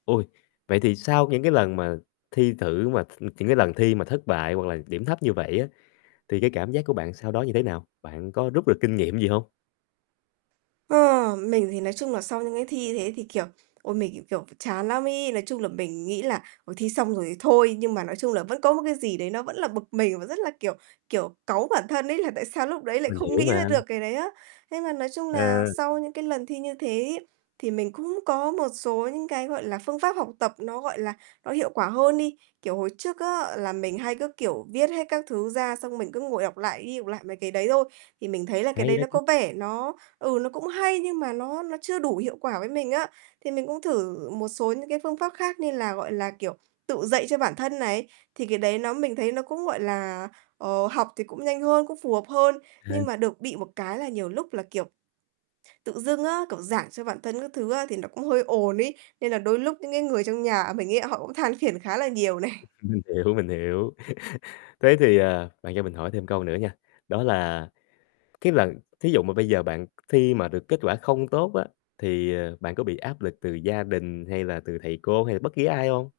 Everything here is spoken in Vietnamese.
Ôi, vậy thì sau những cái lần mà thi thử mà th những cái lần thi mà thất bại hoặc là điểm thấp như vậy á, thì cái cảm giác của bạn sau đó như thế nào? Bạn có rút được kinh nghiệm gì hông? Ờ, mình thì nói chung nà sau những cái thi thế thì, kiểu, ôi, mình, kiểu, kiểu, phải chán lắm ấy. Nói chung là mình nghĩ là "Ôi, thi xong rồi thì thôi", nhưng mà nói chung là vẫn có một cái gì đấy nó vẫn là bực mình và rất là, kiểu, kiểu, cáu bản thân ấy, là tại sao lúc đấy lại Mình không hiểu nghĩ ra mà. được cái đấy á. Thế mà nói chung nà Ờ. sau những cái lần thi như thế ấy thì mình cũng có một số những cái, gọi là, phương pháp học tập nó, gọi là, nó hiệu quả hơn đi. Kiểu, hồi trước á là mình hay cứ, kiểu, viết hết các thứ ra xong mình cứ ngồi đọc lại đi đọc lại mấy cái đấy thôi, thì mình thấy là cái Hay đấy đó nó chứ. có vẻ nó, ừ, nó cũng hay nhưng mà nó nó chưa đủ hiệu quả với mình á. Thì mình cũng thử một số những cái phương pháp khác như là, gọi là, kiểu, tự dạy cho bản thân này, thì cái đấy nó mình thấy nó cũng, gọi là, ờ, học thì cũng nhanh hơn, cũng phù hợp hơn. Ờ. Nhưng mà được bị một cái là nhiều lúc là, kiểu, tự dưng á, kiểu, giảng cho bản thân các thứ á thì nó cũng hơi ồn ấy, nên là đôi lúc những cái người trong nhà mình ấy họ cũng than phiền khá là nhiều này. Mình hiểu, mình hiểu. Thế thì, ờ, bạn cho mình hỏi thêm câu nữa nha, đó là cái lần thí dụ mà bây giờ bạn khi mà được kết quả không tốt á, thì, ờ, bạn có bị áp lực từ gia đình hay là từ thầy cô hay là bất ký ai hông?